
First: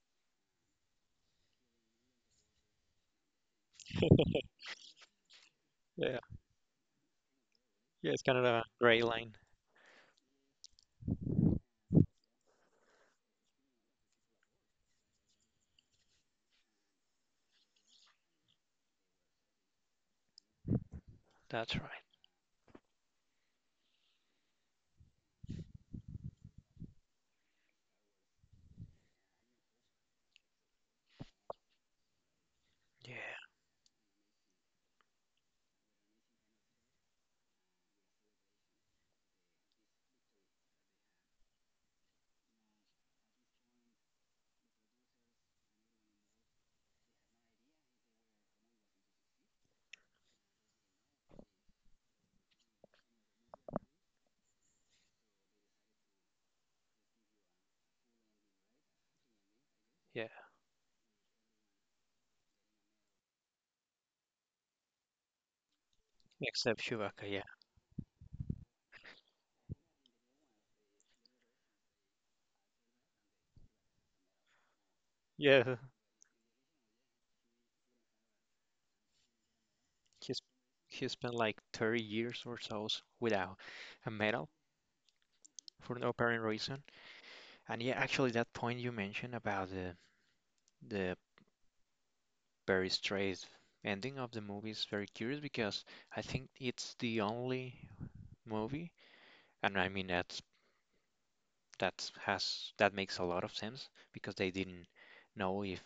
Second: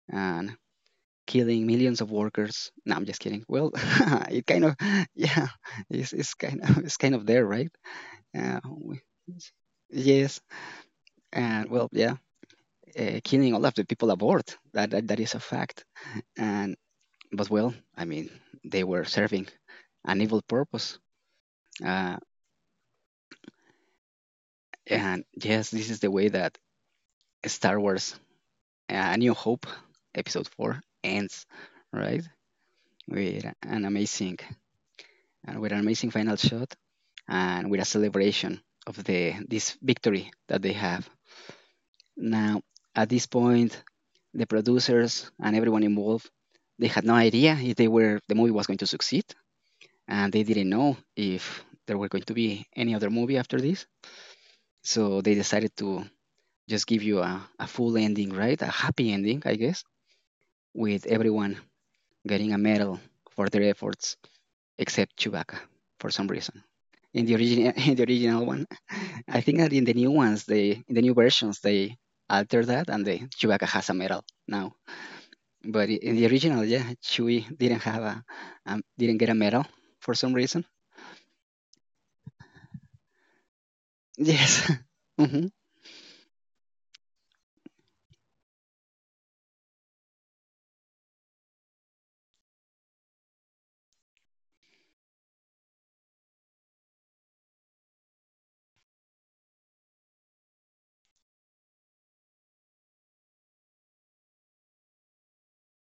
and killing millions of workers. No, I'm just kidding. Well, it kind of yeah, it's, Yeah. it's kind of it's kind of there, right? Yeah, it's kind of Uh, a we- gray line. yes, and well, yeah, killing all of the people aboard. That is a fact. And but well, I mean, they were serving an evil purpose. That's right. Uh, and yes, this is the way that Star Wars A New Hope, episode 4, ends, right, Yeah. with an amazing — and with an amazing final shot and with a celebration of the this victory that they have. Now, at this point, the producers and everyone involved, they had no idea if they were the movie was going to succeed, and they didn't know if there were going to be any other movie after this. So they decided to just give you a full ending, right? A happy ending, I guess, Yeah. with everyone getting a medal for their efforts, except Chewbacca for some reason. Except In Chewbacca, the yeah. original, in the original one, I think that in the new ones, they in the new versions they alter that, and the Chewbacca has a medal now. Yeah. But in the original, yeah, Chewie didn't have a, didn't get a medal for some He's reason. he spent like 30 years or so without a medal Yes, hmm for no apparent reason. And yeah, actually that point you mentioned about the very straight ending of the movie is very curious, because I think it's the only movie, and I mean that makes a lot of sense, because they didn't know if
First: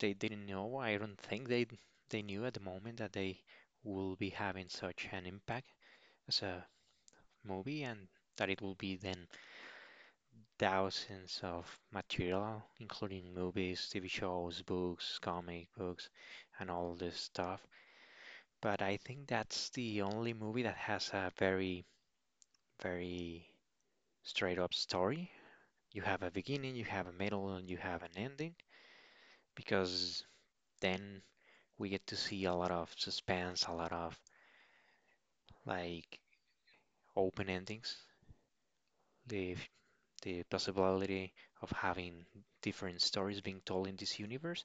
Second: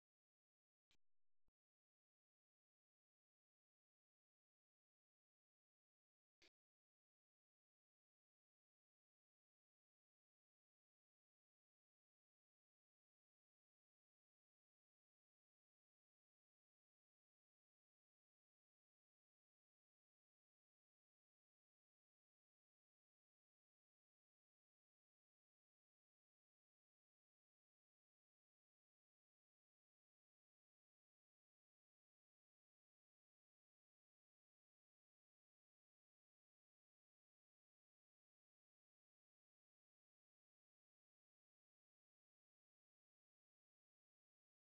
they didn't know. I don't think they knew at the moment that they will be having such an impact as a movie, and that it will be then thousands of material, including movies, TV shows, books, comic books, and all this stuff. But I think that's the only movie that has a very, very straight up story. You have a beginning, you have a middle, and you have an ending, because then we get to see a lot of suspense, a lot of like open endings, the the possibility of having different stories being told in this universe.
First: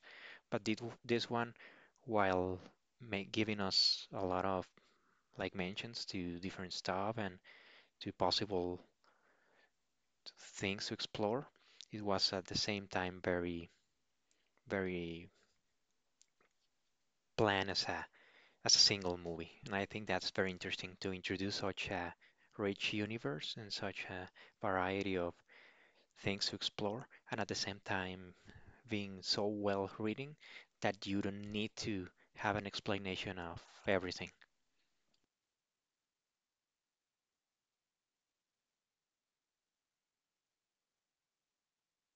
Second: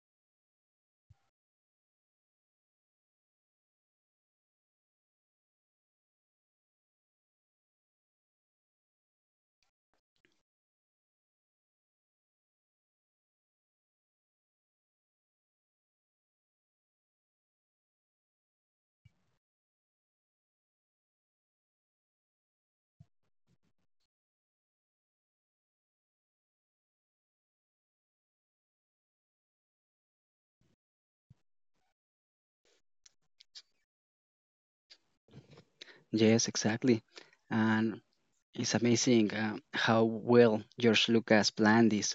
But did this one, while ma giving us a lot of like mentions to different stuff and to possible things to explore, it was at the same time very, very plan as a single movie. And I think that's very interesting to introduce such a rich universe and such a variety of things to explore, and at the same time being so well written that you don't need to have an explanation of everything. yes, exactly, and it's amazing how well George Lucas planned this.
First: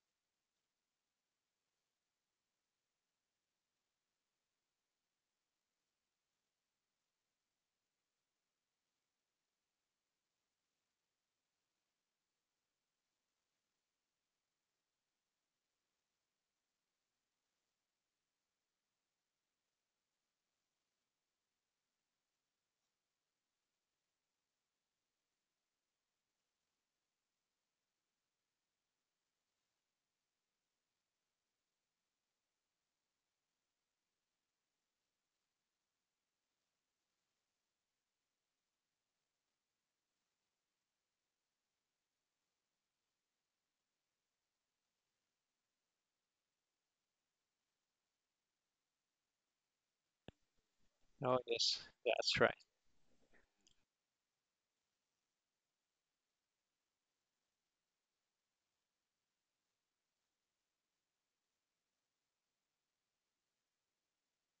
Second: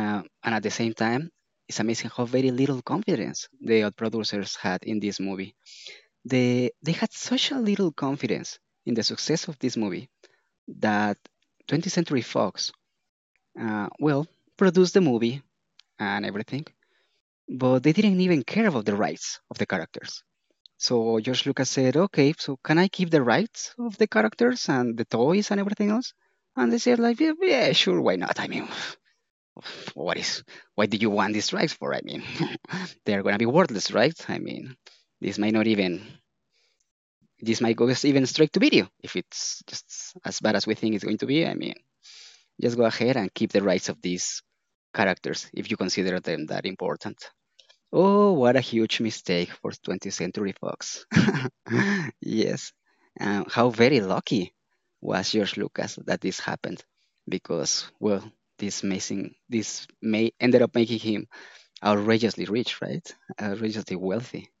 And at the same time, it's amazing how very little confidence the odd producers had in this movie. They had such a little confidence in the success of this movie that 20th Century Fox, well, produced the movie and everything, but they didn't even care about the rights of the characters. So George Lucas said, okay, so can I keep the rights of the characters and the toys and everything else? And they said, like, yeah, yeah, sure, why not? I mean, what is, what do you want these rights for? I mean, they're gonna be worthless, right? I mean, this might not even this might go even straight to video if it's just as bad as we think it's going to be. I mean, just go ahead and keep the rights of these characters if you consider them that important. Oh, what a huge mistake for 20th Century Fox. Oh, yes, that's right. Yes, how very lucky was George Lucas that this happened, because well, this amazing this may ended up making him outrageously rich, right? Outrageously wealthy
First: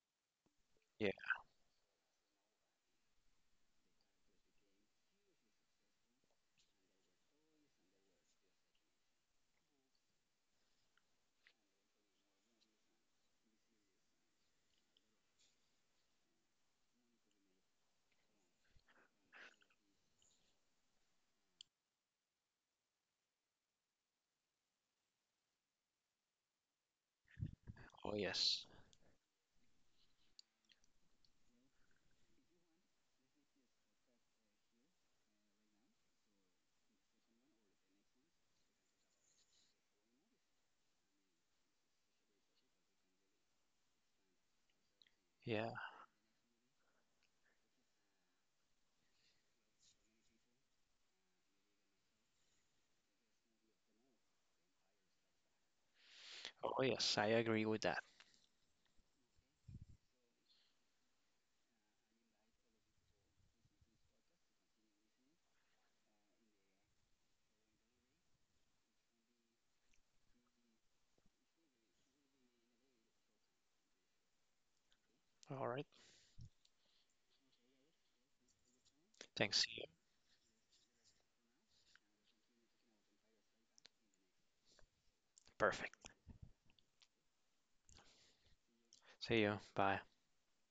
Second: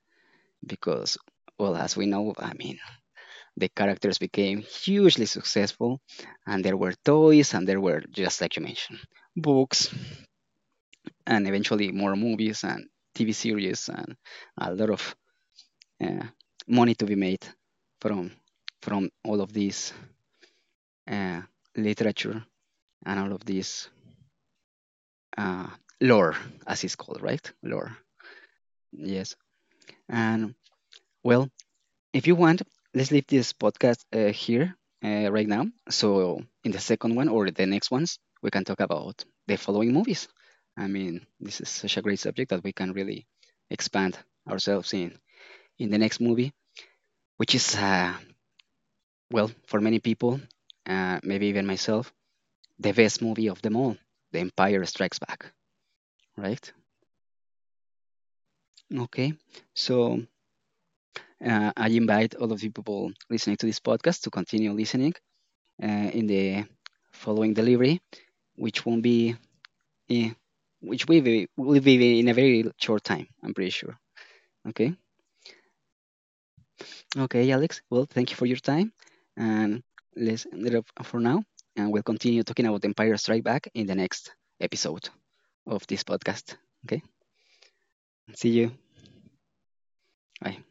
Yeah. because, well, as we know, I mean, the characters became hugely successful, and there were toys, and there were, just like you mentioned, books, and eventually more movies and TV series, and a lot of uh, money to be made from from all of this uh, literature and all of this uh, lore, as it's called, right? Lore, Oh, yes. yes. And well, if you want, let's leave this podcast here right now. So in the second one or the next ones, we can talk about the following movies. I mean, this is such a great subject that we can really expand ourselves in Yeah. in the next movie, which is well, for many people, maybe even myself, the best movie of them all, The Empire Strikes Back. Right? Oh, yes. I agree with that. Okay. So. I invite all of you people listening to this podcast to continue listening in the following delivery, which won't be, eh, which will be in a very short time, I'm pretty sure. Okay. All right. Okay, Alex. Well, thank you for your time, Thanks. See and you. let's end it up for now. And we'll continue talking about Empire Strike Back in the next episode of this Perfect. podcast. Okay. See you. See you. Bye. Bye.